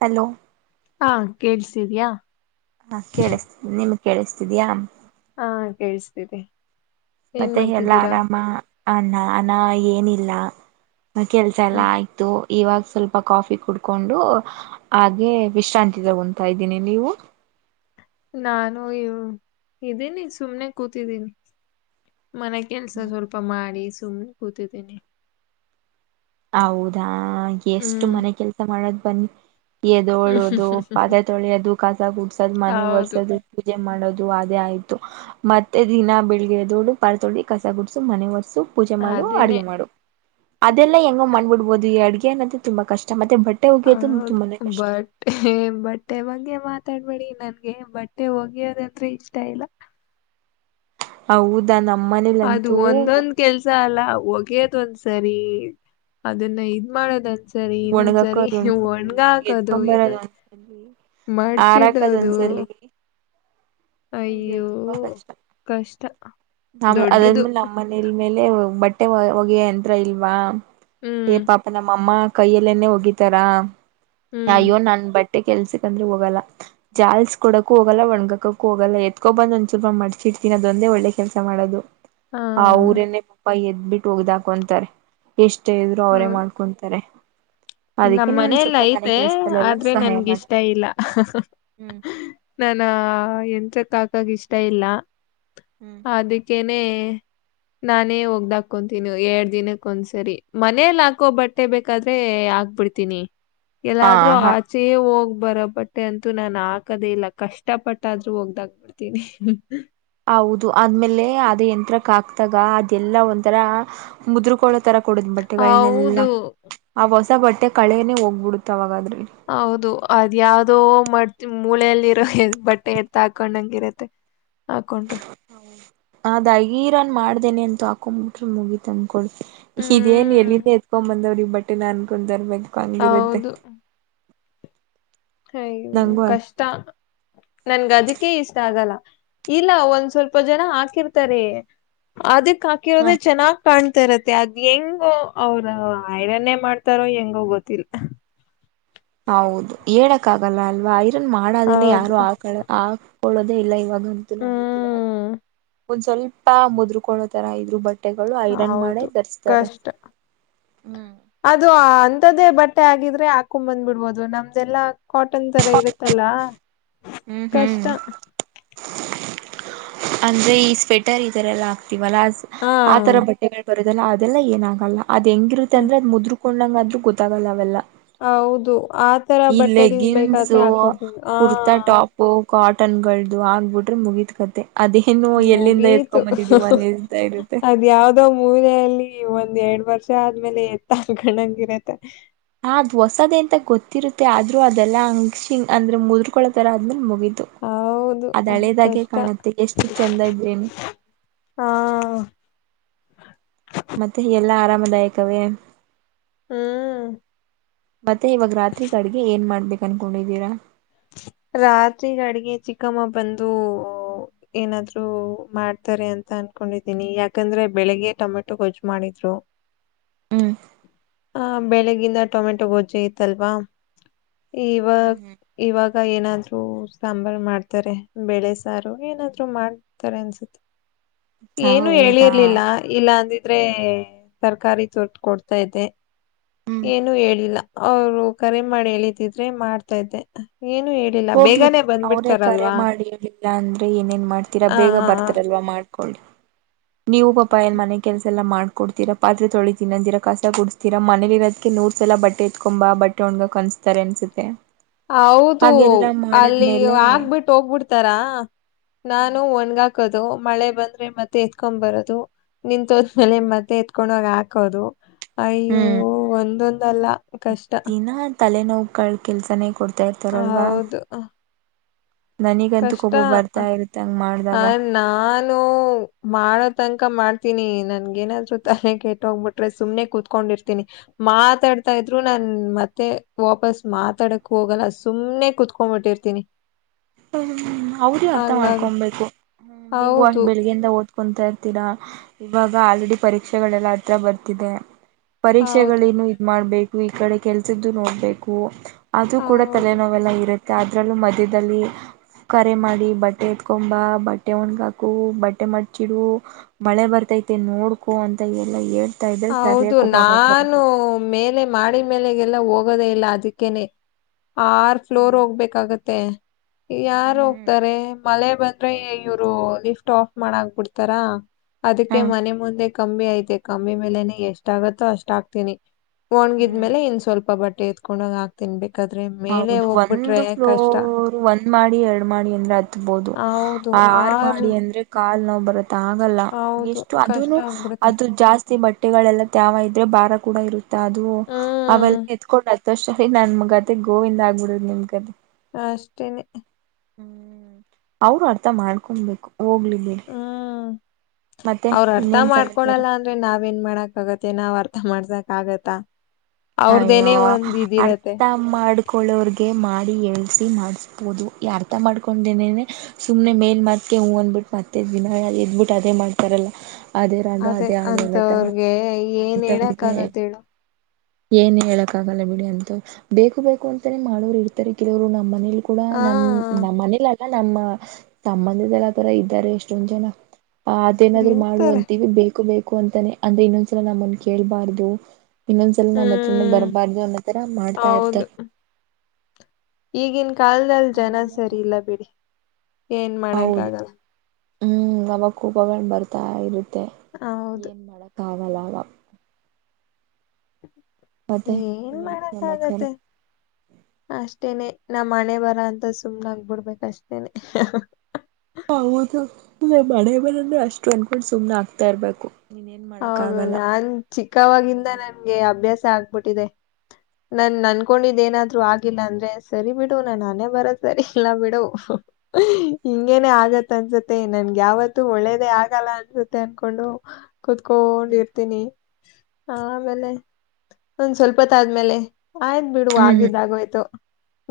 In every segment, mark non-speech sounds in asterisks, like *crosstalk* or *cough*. Hello ಹಾ ಕೇಳ್ಸಿತಿದ್ಯಾ ಹಾ ಕೇಳಿಸತೀ ನಿಮ್ಮಿತ್. ಕೇಳಿಸ್ತಿದಿಯಾ. ಹಾ ಕೇಳ್ಸಿತ್ತಿದೆ. ಮತ್ತೆ ಎಲ್ಲಾ ಆರಾಮಾ ಆ ನಾನಾ ಏನೀ. ಇಲ್ಲಾ. ಕೆಲ್ಸಾ ಎಲ್ಲಾ ಹ್ಮ್ ಆಯ್ತು. ಇವಾಗ ಸ್ವಲ್ಪ ಕ್ವಾಫಿ ಕುಡ್ಕೊಂಡು ಆಗೆ ವಿಶ್ರಾಂತಿ ತಗೊಂತಾ ಇದ್ದೀನಿ ನೀವು. ನಾನು ಇವು ಇದೀನಿ ಸುಮ್ನೆ ಕೂತಿದ್ದೀನಿ. ಮನೇ ಕೆಲ್ಸ ಸ್ವಲ್ಪ ಮಾಡಿಸ. ತುಂಮ್ ಕೊತಿದೀನಿ. ಔಧಾ. ಹ್ಹ ಎಷ್ಟು ಹ್ಮ್ ಮನೆ ಕೆಲಸಾ ಮಾಡದ್. ಪ್ಪನ್ನಿ. ಎದೋಳೋದು ಪಾದೆ ತೊಳಿಯದು ಕಾಸಾ ಗುಡ್ಸೋದ ಮನೆ ಹೌದು ಒರೆಸೋದು ಪೂಜೆ ಮಾಡೋದು. ದು ಆದೇ ಆಯ್ತು ಮತ್ತೆ ದಿನಾ ಬೆಳಿಗ್ಗೆ ಎದ್ದೊಳು ಪಾಲ ತೊಳಿ ಕಸ ಗುಡ್ಸು ಮನೆ ವರಸ. ಸು ಪೂಜೆ ಮಾಡು ಅದೇನೆ ಅಡುಗೆ ಮಾಡು. ಅದ ಎಲ್. ಎ ಎಂಗೊ ಮಣ್‌ ಬಿಡ್ಬೋದು ಈ ಅಡುಗೆ ನಂತು ತುಂಬಾ ಕಷ್ಟಾ ಮದ್. ಹೌದು ಬಟ್ಟೆ ಬಟ್ಟೆ ಬಗ್ಗೆ ಮಾತ. ತ್ಯಾಗ ಬಡಿ ನನ್ಗೆ ಬಟ್ಟೆ ವಗಿಯೋದಂದ್ರೆ ಇಷ್ಟಾ ಇಲ್ಲಾ. ಹೌ ಧನೋಕ್. ಅದು ಒಂದೊಂದ್ ಕೆಲ್ಸಾ ಅಲ್ಲಾ. ಅ ಒಗೆಯದ್ ಒಂದ್ಸರಿ ಅದನ್ನ ಇದ್ ಮಾಡೋದಂದಸ. ಒಣಗಕ್ಕ ಅದು ಒಂದ್ಸಲಿ ಹಾಕೋದು ಎತ್ಕಂಬರದ ಇನ್ನು ಒಂದ್ಸಲಿ ಆರಕದ ಮಡ್ಚಿಡೋದು ಒಂದ್ಸಲಿ. ಅಯ್ಯೋ ಅಯ್ಯೋದ ಬಹುತ ಅಛಾ ಕಷ್ಟ ಆಮೇಲೆ ದೊಡ್ಡದು ಅದಾದ್ಮೇಲೆ ನಮ್ಮ ಮನೇಲ್ ಮೇಲೆ ಬಟ್. ಟ್ಟೆವಾಯ ಹೋಗಿ ಯಂತ್ರ ಇಲ್ವಾಮ್. ಹ್ಮ್ ಏ ಪಾಪು ನಮ್ಮ ಮ್ಮಮ್ಮಾ. ಕೈಯಲ್ಲೆನೆೇ ಒಗಿತ್ತಾರಾ. ಹ್ಮ್ ಅಯ್ಯೋ ನನ್ ಬಟ್. ಟೆ ಕೆಲ್ಸಕ್ಂದ್ರೆ ಹೋಗಲ್ಲಾ ಜಾಲ್ಸ್ ಕೊಡಕು ಹೋಗಲ್ಲಾ ಒಣಗಕಕ್ಕೂ ಹೋಗಲ್ಲ ಎತ್ಕೊ ಬಂದ್ ಒಂದ್ ಚುಪ ಮಡ್ಚಿ ಇಡ್ತೀನಿ ಅದೊಂದೇ ಒಳ್ಳೆ ಕೆಲ್ಸಾ ಮಾಡೋದು. ಹಾ ಅವ್ರೇನೇ ಪಪ್ಪಾ ಎದ್. ಬಿಟ್ಟ ಒಗ್ದಾಕು ಅಂತಾರೆ. ಎಷ್ಟೇ ಇದ್ರು ಅವರೇ ಮಾಡ್ಕೊಂತಾರೆ. ಅದಕ್ಕೆ ನಮ್ಮ ನಾನು ಸ್ವಲ್ಪ ಮನೆ ಮನೇಲೖತೆ ಕೆಲ್ಸದಲ್ಲೆಲ್ಲ ಆದ್ರೆ ಸಹಾಯ ನನ್ಗಿಷ್ಟ ಮಾಡ್ತೀನಿ ಇಲ್ಲ ಹ್ಮ್ ನಾನ ಎಂತ ತಾಕಾಗ ಇಷ್ಟ ಇಲ್ಲ. ಹ್ಮ್ ಅದಕ್ಕೆೇನ್ ನಾನೇ ಒಗ್ದಾಕೊಂತೀನಿ ಎರಡ್ ದಿನಕ್ಕ್ ಒಂದ್ಸರಿ ಮನೇಲಿ ಹಾಕೋ ಬಟ್ಟೆ ಬೇಕಾದ್ರೆ ಬಿಡ್ತೀನಿ. ಎಲ್ಲಾದ್ರೂ ಹ ಹ ಆಚೆಯೆ ಹೋಗ್ಬ್ ಬರ ಬಟ್ಟೆ ಅಂತೂ ನಾನ್ ಹಾಕದೇ ಇಲ್ಲ ಕಷ್ಟ ಪಟ್ಟಾದ್ರೂ ಒಗ್ದಾಗ್ಬಿಡ್ತೀನಿ. ಹೌದು ಅದ್ಮೇಲೆ ಅದೇ ಯಂತ್ರಕ್ ಹಾಕ್ದಾಗ ಅದೆಲ್ಲಾ ಒಂಥರ ಮುದ್ರಕೊಳತರ ಕೊಡುತ್ ಬಟ್ಟೆಗಳ್ನೆಲ್ಲಾ ಹೌದು ಆಗ ಸ ಬಟ್ಟೆ ಕಳೆನೆ ಹೋಗ್ಬಿಡುತ್ತವಾಗಾದ್ರೆ. ಹೌದು ಅದ್ಯಾವ್ದೋ ಮಡ್ತಿ ಮೂಲೆಯಲ್ಲಿರೋ ಬಟ್ಟೆ ಎತ್ತ ಹಾಕೊಂಡ್ ಹಂಗಿರತ್ತೆ. ಹಾಕೊಂಡ್ರೆ. ಆದ್ ಐರನ್ ಮಾಡ್ದೇನೆ ಅಂತು ಹಾಕೊಂಡ್ಬಿಟ್ರೆ ಮುಗಿತಂ ಕೊಳ್ಸಿ ಇದೇನ್ ಹ್ಮ್. ಎಲ್ಲಿಂದ ಎತ್ಕೊಂಬಂದವ್ರ ಈ ಬ ಟ್ಟೆನ ಅನ್ಕೊಂಡಾರೆ ಮ ಹೌದು ಅಯ್ಯೋ ನಂಗು ಅನ್ ಕಷ್ಟ ನನ್ಗ್ ಅದಕ್ಕೆೇ ಇಷ್ಟ ಆಗಲ್ಲ. ಇಲ್ಲ ಒಂದ್ ಸ್ವಲ್ಪ ಜನ ಹಾಕಿರ್ತಾರೆ ಆದಿ ಹಾ ಕ್ಕಾಕಿರೋದೇ ಚೆನ್ನಾ ಕಾಣ್ತಿರತ್ತೆ ಅದ್ ಹೆಂಗೋ ಅವರು ಐರನ್ನೇ ಮಾಡ್ತಾರೋ ಹೆಂಗೋ ಗೊತ್ತಿಲ್ಲ. ಹೌದು ಹೇಳಕಾಗಲ್ಲ ಅಲ್ವಾ. ರನ್ ಮಾಡದೇನೆ ಹೌದು. ಯಾರು ಹಾಕಳ ಆ ಕೊಳ್ಳೋದೇ ಇಲ್ಲ ಇವಾಗಂತೂ ನಂಗ ಗೊತ್ತೀರ ಹ್ಮ್. ಒಂದ್ ಸ್ವಲ್ಪ ಮುದರುಕೊಳೋತರ ಇದ್ರು ಬಟ್ ಹೌದು ಕಷ್ಟ ಹ್ಮ್ ಅದು ಅಂ ಅಂತದೇ ಬಟ್ಟೆ ಆಗಿದ್ರೆ ಹಾಕೊಂಡ್ ಬಂದ್ ಬಿಡ್ಬೋದು ನಮ್ದೆಲ್ಲ ಕಾಟನ್ತರ ಇರುತ್ತಲ್ಲ ಹ್ಮ್ ಕಷ್ಟ. ಹ್ಮ್ ಅಂದ್ರೆ ಈ ಸ್ವೆಟರ್ ಈತರ ಎಲ್ಲಾ ಇವರಾಸ್ ಹಾ. ಆತರ ಬಟ್ಟೆಗಳ್ ಲ್ಲ ಅದೆಲ್ಲ ಏನಾಗಲ್ಲ ಅದೆಂಗಿರುತ್ತ ಅಹ್, ಅಂದ್ರೆ ಅದು ಮುದ್ರ್ ಕೊಂಳ್ಳಾಗದ್ರ್ ಗೊತ್ತಾಗಲ್ಲವೆಲ್ಲ. ಹೌದು ಆತರ ಈ ಬಟ್ಟೆಗಳು ಲೆಗ್ಗಿನ್ಸ್ ಬೇಕಾದ್ರೆ ಹಾಕೊಂಡ್ವಿ ಆ ಕುರ್ತಾ ಟಾಪ್ ಕಾ ಟನ್ಗಳ್ದು ಆಗ್ಬಿಟ್ರೆ ಮುಗಿತ್ಕತೆ. ಮುಗೀತು ಅನ್ನಿಸ್ತಾ ಇರುತ್ತೆ ಅದ್ಯಾವ್ದೋ ಮೂಲೆಅಲ್ಲಿ. ಒಂದೆರ್ಡ್ ವರ್ಷ ಆದ್ಮೇಲೆ ಎತ್ತಾಲ್ಕಣಂಗಿರತ್ತೆ ಹ್ ಅದ್ಹೊಸದ್ಂತ ಗೊತ್ತಿರುತ್ತೆ ಆದ್ರೂ ಅದೆಲ್ಲ ಅಂಗ್ಸಿಂಗ ಅಂದ್ರೆ ಮುದ್ರಕೊಳ್ಳೋತರ ಆದ್ಮೇಲೆ ಮುಗ್ ಹೌದು ಕಷ್ಟ ಕಾಣುತ್ತೆ ಎಷ್ಟು ಚೆಂದ ಇದ್ರೇನು ಹಾ ಮತ್ತೆ ಎಲ್ಲಾ ಆರಾಮದಾಯಕವೇ ಹ್ಮ್ ಮತ್ತೆ ಇವಾಗ ರಾತ್ರಿಗಡ್ಗೆ ಏನ್ ಮಾಡ್ಬೇ ಕನ್ಕೊಂಡಿದಿರಾ ರಾತ್ರಿಗಡ್ಗೆ ಚಿಕ್ಕಮ್ಮ ಬಂದು ಏನಾದ್ರು ಮಾಡ್ತಾರೆ ಅಂತ ಅನ್ಕೊಂಡಿದ್ದೀನಿ ಯಾಕಂದ್ರೆ ಬೆಳಿಗ್ಗೆ ಟೊಮೆಟೊ ಗೊಜ್ಜು ಮಾಡಿದ್ರು. ಹ್ಮ್ ಹ ಬೆಳಿಗಿಂದ ಟೊಮೆಟೊ ಗೊಜ್ಜೆ ಇತ್ತಲ್ವಾ. ಹ್ಮ್ ಹ್ಮ್ ಇವ ಗ ಏನಾದ್ರು ಸಾಂಬಾರು ಮಾಡ್ತಾರೆ ಬೆೇಳೆ ಸಾರು ಏನಾದ್ರು ಮಾಡ್ತಾರೆ ಅನ್ಸುತ್ತೆ ಏನು ಹೌದಾ ಹೇಳಿರ್ಲಿಲ್ಲ ಇಲ್ಲಂದ್ ದ್ರೆ ತರ್ಕಾರಿ ತೋಟ್ಟ್ ಕೊಡ್ತಾ ಇದೆ. ಹ್ಮ್ ಏನುೂ ಹೇಳಿಲ್ಲ. ಅವ್ರು ಕರೆ ಮಾಡಿ ಹೇಳಿದಿದ್ರೆ ಮಾಡ್ತಾ ಇದ್ದೆ. ಏನು ಹೇಳಿಲ್ಲ ಹೋಗ್ಲಿ ಬೇಗನೆ ಬಿಟ್ಟ್ ಅವ್ರೇ ಕರೆ ಬಂದ್ಬಿಡ್ತಾರಲ್ವಾ ಮಾಡಿರ್ಲಿಲ್ಲ ಅಂದ್ರೆ ಏನೇನ್ ಮಾಡ್ತೀರಾ ಹ ಬೇಗ ಬರ್ತಾರಲ್ವಾ ಮಾಡ್ ಕೋಳ್ಡ್ ನೀವು ಪಾಪಾ ಎನ್ಮನೆ ಕೆಲ್ಸ ಎಲ್ಲ ಮಾಡ್ ಕೊತ್ತಿರಾ ಪಾತ್ರೆ ತೊಳಿತಿನಂದಿರ ಕಸ ಗುಡ್ಸ್ತೀರಾ ಮನಲಿರೋದ್ಕ್ಕೆ ನೂರ್ ಸಲ ಬಟ್ಟೆ ಎತ್ಕೊಂಬ ಬಟ್ಟೆ ಒಣ್ಗ ಕನ್ಸ್ತಾರೆ ಅನ್ಸುತ್ತೆ. ಹೌದು ಹಾಗೆಲ್ಲಾ ಅಲ್ಲಿ ಮಾಡದ್ಮೇಲೆ ಆಗ್ಬಿಟ್ಟ್ ಹೋಗ್ಬಿಡ್ತಾರ ನಾನು ಒನ್ಗ್ ಕದು ಮಳೆ ಬಂದ್ರೆ ಮತ್ತೆ ಎತ್ಕೊ್ ಬರದು. ನಿಂತೋದ್ಮೆಲೆ ಮತ್ತೆ ಕೊಂಡಾಗ್ ಹಾಕೋದು. ಅಯ್ಯೋ ಹ್ಮ್ ಒಂದೊಂದಲ್ಲ ಕಷ್ಟ. ದಿನಾ ತಲೆನೋವುಗಳ ಕೆಲ್ಸನೇ ಕೊಡ್ತ ತ್ತ ತರಲ್ವಾ ಹೌದು ನನಗಂತೂ ಕೊಪ ಬರ್ತಾ ಇರ್ತ್ತಂಗ ಹ ನಾನು ಮಾಡದ ತನಕ ಮಾಡ್ತೀನಿ ನನ್ಗೆ ಏನಾದ್ರೂ ತಾಕತ್ತು ಬಿಡುತ್ತೆ ಸುಮ್ನೆ ಕುೂತ್ಕೊಂಡಿರ್ತೀನಿ ಮಾತಾಡ್ತಾ ಇದ್ರು ನಾ ಮತ್ತೆ ವಾಪಸ್ ಮಾತಾಡಕ್ ಹೋಗಲ್ಲ ಸುಮ್ನೆ ಕುೂತ್ಕೊಂಡ್ಬಿಟ್ಟಿರ್ತೀನಿ. ಅವ್ರ ಅರ್ಥ ಹಂಗಾಗ ಮಾಡ್ಕೊಂಬು ಹ್ಮ ನೀವು ಹೌದು ಬೆಳಿಗ್ಗೆಿಂದ ಹಓದ್ ಕುಂತಾ ಇರ್ತೀರಾ ಇವಾಗ ಆಲ್ರೆಡಿ ಪರೀಕ್ಷೆಗಳೆಲ್ಲಾ ಹತ್ರ ಬರ್ತಿದೆ. ಹೌದು ಪರೀಕ್ಷೆಗಳೇನು ಇದ್ ಮಾಡ್ಬೇಕು ಈ ಕಡೆ ಕೆಲ್ಸದ್ದು ನೋಡ್ಬೇಕು. ಅದು ಕೂಡ ಹೌದು ತಲೆನೋವೆಲ್ಲ ಇರುತ್ತೆ. ಮತ್ತ್ ಅದರಲ್ಲೂ ಮಧ್ಯದಲ್ಲಿ. ಕರೆ ಮಾಡಿ ಬಟ್ಟೆ ಎತ್ಕೊಂಬ ಬಟ್ಟೆ ಒಣಗಾಕು ಬಟ್ಟೆ ಮಟ್ಚಿಡು ಮಳೆ ಬರ್ತೈತೆ ನೋಡ್ಕೊ ಅಂತ ಎಲ್ಲಾ ಹೇಳ್ ಹೌದು ನಾನು ಮೇಲೆ ಮಾಡಿ ಮೇಲೆಗೆಲ್ಲ ಹೋಗ್ ಹೋಗೋದೇ ಇಲ್ಲ ಅದಕ್ಕೇನೆ. ಆರ್ ಫ್ಲೋರ್ ಹ್ಮ್ ಹೋಗ್ಬೇಕಾಗತ್ತೆ ಯಾರ್ ಹ್ಮ್ ಹ್ಮ್ ಹೋಗ್ತಾರೆ ಮಳೆ ಬಂದ್ರೆ ಇವ್ರು ಲಿಫ್ಟ್ ಆಫ್ ಮಾಡಾಗ ಬಿಡ್ತಾರಾ. ಅದಕ್ಕೆ ಹಾ ಮನೆ ಮುಂದೆ ಕಮ್ಮಿ ಆಯತೆ ಕ ನಮ್ಮಿ ಮೇಲೆನೆ ಎಷ್ಟ ಆಗತ್ತೋ ಅಷ್ಟ ಆಗ್ತೀನಿ ಹ್ಮ್ ಒಣ್ಗಿದ್ಮೇಲೆ ಇನ್ ಸ್ವಲ್ಪ ಬಟ್ಟೆ ಎದತ್ಕೊಂಡ್ ಹಾ ತಿನ್ಬೇಕು ಹೌದು ಒಂದ್ ಫ್ಲೋರ್ ಒಂದ್ ಮಾಡಿ ಎರಡ್ ಮಾಡಿ ಅಂದ್ರೆ ಹತ್ಬೋದು ಆರ್ ಮಾಡಿ ಅಂದ್ರೆ ಕಾಲ್ ನ ಬರ್ ಆಗಲ್ಲ ಹೌದು ಎಷ್ಟು ಅದ ಕಷ್ಟ ಆಗ್ಬಿಡುತ್ತೆ ಅದು ಜಾಸ್ತಿ ಬಟ್ಟೆಗಳೆಲ್ಲ ತ್ಯಾವ ಇದ್ರೆ ಭಾರ ಕೂಡ ಇರುತ್ತೆ ಅದು ಅವೆಲ್ಲ ಹ್ಮ್ ಎತ್ಕೊಂಡ್ ತಸ ಹ ನಾನ್ ಮಗ್ ಗೋವಿಂದ ಆಗ್ಗುಡ್ ನಿಮಕ ಅಷ್ಟೇನೆ. ಹ್ಮ್ ಅವ್ರು ಅರ್ಥಾ ಮಾಡ್ಕೋಂಬೇಕು. ಹ್ಮ್ ಮತ್ತೆ ಅವ್ರ ಅರ್ಥಾ ಇನ್ನೇನ್ ಸಮಾಚಾರ ಮಾಡ್ಕೊಳಲ್ಲಾ ಅಂದ್ರೆ ನಾವೇನ್ ಮಾಡಕ್ ಆಗತ್ತೇ ನಾವ್ ಅರ್. ಥಾ ಮಾಡ್ಸಕ್ ಆಗತ್ತಾ. ಅಯ್ಯೋ ಅವ್ರ್ದೇನೇ ಒಂದ್ ಇದಿರತ್ತೆ ಅರ್ಥಾ ಮಾಡ್ಕೊಳ್ಳೋರ್ವಗೆ ಮಾ. ಡಿ ಹೆಳ್ಸಿಸಿ ಮಾಡಿಸ್ಬೋದು ಈ ಅರ್ಥಾ ಮಾಡ್ಕೊಂಡೇನೇನೆ ಸುಮ್ನೆ ಮೇಲ್ಮತಗೆ ಹೂ ಅಂದ್ಬಿಟ್ಟ ಮತ್ತೆ ದಿನಾ ಎದ್ಬಿಟ್ಟು ಅದೇ ಮಾಡ್ತಾರಲ್ಲಾ. ಅದೇ ಅಂತವ್ರಗೆ ಏನ್ ಏಳಾಕ್ ಅಂತವ್ರಿಗೆ ಆಗತ್ತ ಹೇಳೊ. ಏನ್ ಹೇಳಾಕ್ ಆಗಲ್ಲ ಬಿಡಿ ಅಂತು ಬೇಕು ಬೇಕು ಅಂತಾನೇ ಮಾಡೋರು ಇರ್ತಾರೆ ಕೆಲವ್ರು ನಮ್ಮ್ ಮನೇಲ್ಲಿ. ಕೂಡಾ ಹಾ ನಮ್ ನಮ್ಮ ಮನೇಲಾಲ್. ಲ್ಲ ನಮ್ಮ ಸಂಬಂಧಿದಲ ತೊರೆ ಇದ್ದಾರೆ ಎಷ್ಟೊಂದ ಜನಾ. ಆ ಅದೇನಾದ್ರು ಮಾಡುವ ಇರ್ತಾರೆ ಅಂತೀವಿ ಬೇಕು ಬೇಕ. ಕು ಅಂತನೆ ಅಂದೆ ಇನ್ನೊಂದ್ಸಲ ನಮ್ಮಂದ ಕೇಳ್ಬಾರ್ದು. ಇನ್ನೊಂದ್ ಸಲಿ ನಾಮದ್. ಚ್ಚುನ್ನು ಹ್ಮ್ ಬರಬಾರ್ದು ಅನ್ನೋ ತರಾ ಮಾಡ್ತಾ ಇರ್ತಾರ. ಹೌದು ಈಗಿನ. ಕಾಲ್ದಲ್ಲ್ ಜನ ಅವಾಗ ಸರಿ ಇಲ್ಲಾ ಬಿಡಿ. ಏನ್ ಮಾಡಾಕ್ಕ ಹೌದು ಆಗಲ್ಲಾ. ಹ್ಮ್ ನವಕ್ಕೂ ಬಗಂಡ ಬರ್ತಾ ಇರುತ್. ತ್ತೇ ಹೌದು ಏನ್ ಮಾಡಾಕ್. ಕಾವಲಾಭಾ. ನಿನ್ ಇನ್ನೆಂತ ಮಾಡಾಕ್ಕ ಸಮಾಚಾರ ಆಗತ್ತೆ ಅಷ್ಟೇನೆ. ನಾಮ್ ಹಣೆಬರಾಹದ್ದು ಸುಮ್ನ ಆಗ್ಬಿಡಬೇಕ ಅಷ್ಟೇನೆ. ಹೌದೊ ನಮ್ ಹಣೆಬರಾನು ಅಷ್ಟು ಅನ್ಕೊಂಡ ಸುಮ್ನ ಆಗ್ತಾ ಇರ್ಬೇಕು. ನೀನ್ ಏನ್ ಮಾಡಕ್ ಹೌದು ಆಗಲ್ಲ. ನಾನ್ ಚಿಕ್ಕವಾಗಿಂದ ನನ್ಗೆ ಅಭ್ಯಾಸ ಆಗ್. ಬುಟ್ಟಿದೆ. ನನ್ ನನ್ಕೊಂಡಿದ್ ಏನಾದ್ರು ಆಗಿಲ್ಲಾ ಅಂದ್ರೆ ಸರಿ ಬಿಡು ನನ್ ಹನೆ ಬರ ಸರಿ ಇಲ್ಲಾ ಬಿಡು ಹಿಂಗೇನೆ ಆಗತ್ ಅನ್ಸತ್ತೆ ನನ್ಗ ಯಾವತ್ತೂ ಒಳ್ಳೇದೇ ಆಗಲ್ಲಾ ಅನ್ಸುತ್ತೆ ಅನ್ಕೊಂಡು. ಕುತ್ಕೊಂಡ ಹ್ಮ್ ಇರ್ತೀನಿ. ಆಮೇಲೆ ಒಂದ ಸ್ವಲ್ಪತ್ತ ಆದ್. ಆಮೇಲೆ. ಆಯ್ದ ಬಿಡು ಹ್ಮ್ ಆಗಿದ್ದ ಆಗಹೋಯ್ತು.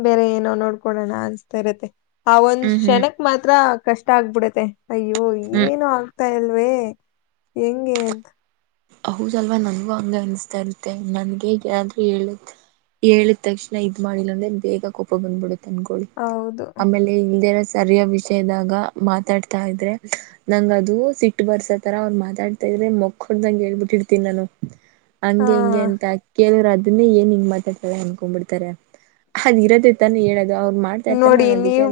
ಬೇರೆ ಏನೋ ನೋಡ್ಕೊಡೋಣಾ ಅನ್ಸ್ತಾ ಇರುತ್ತೆ. ಆ ಒಂದ್ ಹ್ಮ್ ಹ್ಮ್ ಹ್ಮ್ ಷೇಣಕ್ ಮಾತ್ರಾ. ಕಷ್ಟ ಆಗ್ಬಿಡತ್ತೆ ಅಯ್ಯೋ ಹ್ಮ್ ಏನು ತ್ತ ಇಲ್ವೇ ಹೆಂಗೇಂತ ಹೌದಲ್ವಾ ನನ್ಗೂ ಹಂಗ ಅನ್ಸತಾ ಇರುತ್ತೆ ನನ್ಗೆಗಾದ್ರೂ ಹೇಳ ಹೇಳಿದ ತಕ್ಷಣ ಇದ್ ಮಾಡಿಲ್ಲ ಅಂದ್ರೆ ಬೇಗ ಕೋಪ ಬಂದ್ಬಿಡುತ್ತೆ ತಂದಕ್ ಹೌದು ಆಮೇಲೆ ಇ ರ ಸರಿಯ ವಿಷಯದಾಗ ಮಾತಾಡ್ತಾ ಇದ್ರೆ ನಂಗ್ ಅದು ಸಿಟ್ಟ ಬರ್ಸತರ ಅವ್ರು ಮಾತಾಡ್ತಾ ಇದ್ರೆ ಮಕ್ಕೊಂಡ್ದಂಗ್ ಹಬಿಟ್ಟಿಡ್ತೀನಿ ನಾನು. ಹಂಗೆ ಹಿಂಗೆ ಹಾ ಅಂತ್ ಕೇಳಿರ ಅ ಅದನ್ನೇ ಏನ್ ಹಿಂಗ ಮಾತಾಡ್ತಲ್ಲ ಅನ್ಕೊಂಡ್ ಬಿಡ್ತಾರೆ ಅದ ಇರೋದೇ ತಾನ ಹೇಳ್ ನೋಡಿ ನೀವ್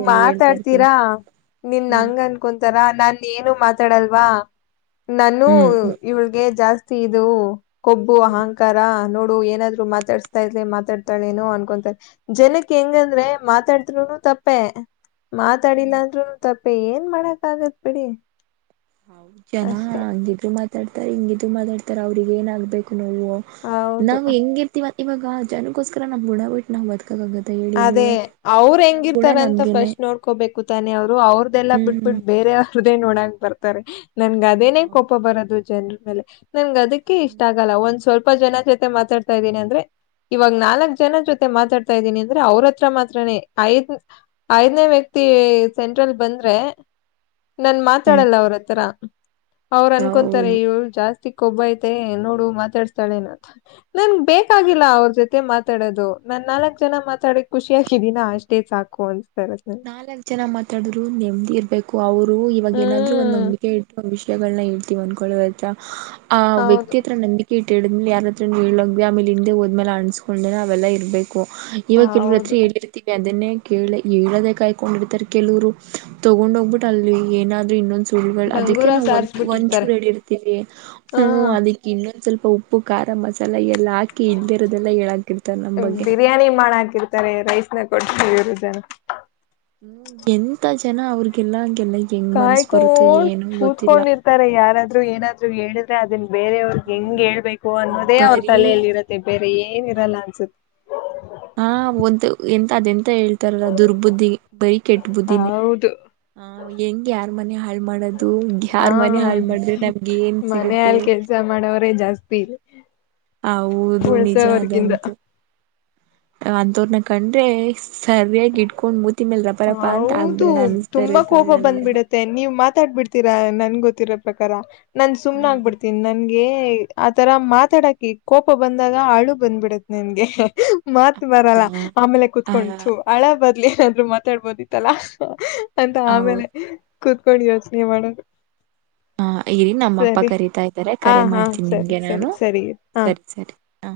ಇರ್ತೀನಿ ಮಾತಾಡ್ತೀರಾ ನಿಮ್ನ ಹ್ಮ್ ಹಂಗ್ ಅನ್ಕೊಂತಾರ. ನನ್ ಏನು ಮಾತಾಡಲ್ವಾ. ನಾನು ಹ್ಮ್ ಇವಳಗೆ ಜಾಸ್ತಿ ಇದು ಕೊಬ್ಬು ಹ್ಮ್ ಅಹಂಕಾರ ನೋಡ್ ಏನಾದ್ರು ಮಾತಾಡ್ಸ್ತಾ ಇದ್ರಲಿ ಮಾತಾಡ್ತಾಳೆ ಏನೂ ಅನ್ಕೊಂತಾರೆ ಜನಕ್ಕೆ ಹೆಂಗಂದ್ರ ಮಾ ಮಾತಾಡುದ್ರುನು ತಪ್ಪೇ ಮಾತಾಡಿಲ್ಲ ಅಂದ್ರೂನು ತಪ್ಪ್ ಏನ್ ಮಾಡಕ್ ಆಗತ್ ಬಿಡಿ ಹೌ ಜನ ಅಷ್ಟೆ ಹಂಗಿದ್ರು ಮಾತಾಡ್ತ ಹಿಂಗ್ ಇದು ಮಾತಾಡ್ತಾರೆ ಅವ್ರಿಗೆ ಏನ್ ಆಗ್ಬೇಕು ನೋ ಹೌದು ನಾವು ಹೆಂಗಿರ್ತಿವ್ ಇವಾಗ ಜನಗೋಸ್ರ ನಮ್ ಬುಡ ಬಿಟ್ಟ್ ನಾವ್ ಬ ಅದೇ ಅವ್ರ್ ಗುಣ ಹೆಂಗಿರ್ತಾರ್ ಅಂತ ನಮ್ಗೇನೆ ಫಸ್ಟ್ ನೋಡ್ಕೋಬೇಕು ಕು ತಾನೇ ಅವ್ರದ್ದೆಲ್ಲ ಹ್ಮ್ ಬಿಟ್ಬ ಹ್ಮ್ ಬಿಟ್ಟು ಬೇರೆ ಅವ್ರದ್ದೇ ನೋಡಾಕ್ ಬರ ತರೆ ನನ್ಗ್ ಅದೇನೇ ಹೌದು ಕೋಪ ಬರೋದು ಜನ್ರು *unintelligible* ನನ್ಗ್ ಅದಕ್ಕೆ ಇಷ್ಟ ಆಗಲ್ಲ ಒಂದ್ ಸ್ವಲ್ಪ ಸ್ವಲ್ಪ ಜನ ಜೊತೆ ಮಾತಡ್ತಾ ಇದೀನಿ ಅಂದ್ರೆ ಇವಾಗ್ ನಾಲ್ಕಕ್ ಜನ ಜೊತೆ ಮಾತಾಡ್ತಾ ಇದ್ದೀನಿ ಅಂದ್ರೆ ಅವ್ರ್ ಹತ್ರ ಮಾತ್ರೇ ಐದ್ ಐದ್ನೇ ವ್ಯಕ್ತಿ ಸೆಂಟ್ರಲ್ ಬಂದ್ರೆ ನನ್ ಹ್ಮ್ ಮಾತಾಡಲ್ಲ ಅವ್ರತ್ರ ಅವ್ರ್ ಅನ್ಕೊಂತಾರೆ ಹೌದು ಇವಳ್ ಜಾಸ್ತಿ ಕೊಬ್ಬೖತೆ ನೋಡು ಮಾತಾಡ್ಸ್ತಾಳೆ ನ ಅಂತ ನನ್ಗ್ ಬೇಕಾಗಿಲ್ಲ ಅವ್ರ ಜೊತೆ ಮಾತಾಡೋದು ನಾನ್ ನಾಲ್ಕ್ ಜನ ಮಾ ತಡಿ ಖುಷಿ ಆಗಿದೀನಾ ಅಷ್ಟೇ ಸಾಕು ಅ ನಾಲ್ಕ್ ಜನ ಮಾತಾಡ್ರು ನೆಮ್ದಿ ಇರ್ಬೇಕು. ಕು ಅವ್ರು ಅವ್ರು ಇವಾಗ ಏನಾದ್ರು ಒಂದು ಹ್ಮ್ ನಂಬಿಕೆ ಇಟ್ಟ್ಕೊಂಡ್ ವಿಷಯಗಳನ್ನ ಹೇಳ್ ತೀವನ್ಕೊಳ್ಳುವ ಆಯ್ತಾ ಆ ಹೌದು ವ್ಯಕ್ತಿ ಹತ್ರ ನಂಬಿಕೆ ಇ ತಿಳಿದ್ಮಲೆ ಯಾರತ್ರನೂ ಹೇಳೋದು ಆಮೇಲೆ ಹಿಂದೆ ಹೋದ್ಮೇಲೆ ಅಣಸ್ಕೊಂಡೇ ಅವೆಲ್ಲ ಇರಬೇ ಕು ಇವಾಗ ಇವರತ್ರ ಹೌದು ಹೇಳಿರ್ತೀವಿ ಅದನ್ನೇ ಕೇಳ *unintelligible* ಕಾಯ್ಕೊಂಡಿರ್ತಾರೆ ಕೆಲವ್ರು ತೊಗೊಂಡ್ ಹೋಗ್ಬಿಟ್ಟು ಅಲ್ಲಿ ಏನಾದ್ರೆ ಇನ್ನೊಂದ್ *unintelligible* ಅದಕ್ಕೆ ಡಂಗೂರ ನಾವು ಒಂದ ಒಂದ್ ಸಾರ್ಸ್ಬಿಟ್ಟಿರ್ತಾರೆ ಚೂರ್ ಹೇಳಿರ್ತೀವಿ ಹಾ ಹ್ಮು ಅದಿಕ್ ಇನ್ನೊಂದ್ ಸ್ವಲ್ಪ ಉಪ್ಪು ಖಾರ ಮಸಾಲ ಎಲ್ಲ ಎಲ್ಲ ಹಾಕಿ ಇಲ್ದೆರೋದೆಲ್ಲ ಹೇಳಾಕಿರ್ತಾರ ನಮ್ ಬಗ್ಗೆ. ತಾರೆ ರೈಸ್ ನ ಕೊ *unintelligible* ತೆನ ಅವ್ರಗೆಲ್ಲಾ ಕಾಯ್ಕೋಂಡ್ ಗೊತ್ತಿಲ್ಲ ಕೂತ್ಕೊಂಡಿರ್ತಾರೆ ಯಾರಾದ್ ದ್ರು ಏನಾದ್ರು ಹೇಳಿದ್ರೆ ಅದನ್ನ್ ಬೇರೆಯವ್ರಗ್ ಹ ಹೆಂಗ್ ಹೇಳ್ಬೇಕು ಅನ್ನೋದೇ ಅವ್ರ ಬರೀ ತಲೆಯಲ್ಲಿ ಇರುತ್ತೆ ಬೇರೆ ಏನ್ ಏನಿರಲ್ಲ ಅನ್ಸುತ್ತ್ *unintelligible* ಅಂತ ಹೇಳ್ತಾರಲ್ಲ ದುರ್ಬುದ್ಧಿಗೆ ಬರೀ ಕೆಟ್ಟ್ ಬುದ್ಧಿನೇ ಹೌದು ಆ ಹೆಂಗ್ ಯಾರ್ ಮನೆ ಹಾಳ್ ಮಾಡೋದು ಹಾ ಯಾರ್ ಮನೆ ಹಾಳ ಮಾಡಿದ್ರೆ ನಮ್ಗೆ ಏನ್ ಸಿಗುತ್ತೆ? ರೆ ಜಾಸ್ತಿ ಹೌದು ನಿಜ ಉಳ್ಸೋವರ್ಗಿಂತ ಅದಂತು. ಅಂತವ್ರನ ಕಂಡ್ರೆ ಸರಿಯಾಗಿ ಇಟ್ಕೊಂಡ್ ಮೂತಿಮೇಲೆ ರಪ್ಪಾ ರಪ್ಪ ಅಂತ ಹೌದು ಆಕ್ಬಿಡೊಣ ಅನ್ಸಸ್ತ ತುಂಬಾ ಇರುತ್ತದೆ. ಕೋಪ ಬಂದ್ಬಿಡತ್ತೆ ನೀವ್ ಮಾತಾಡ್ಬಿಡ್ತೀರಾ ನನ್ ಗೊತ್ತಿರೋ ಪ್ರಕಾರ. ನಾನ್ ಸುಮ್ನೆ ಹ್ಮ್ ಆಗ್ಬಿಡ್ತೀನ್ ನನ್ ಏ ಆತರ ಮಾತಾಡಾಕಿ ಕೋಪ ಬಂದಾಗ ಅಳು ಬಂದ್ಬಿಡತ್ ನನ್ಗೆ. ಮತ್ ಬರಲ್ಲ ಹೌದಾ ಆಮೇಲೆ ಆ ಕುೂತ್ಕೊಂಡು ಹಳ ಬದ್ಲು ಏನಾದ್ರು ಮಾತಾಡ್ಬೋದಿತ್ತಲ್ಲಾ. ಅಂತ ಹೌ ಆಮೇಲೆ. ಕುೂತ್ಕೊಳಿ ಯೋಚನೆ ಮಾಡೋದು. ಹಾ ಇರಿ ನಮ್ಮ ಅಪ್ಪ ಸರಿ ಕರೀತಾ ಇದ್ದಾರೆ ಹ ಕರೆ ಹಾ ಮಾಡ್ತೀನಿ ಸರಿ ನಿಮ್ಗೆ ಸರಿ ನಾನು ಸರಿ ಹಾ ಸರಿ ಸರಿ ಆ.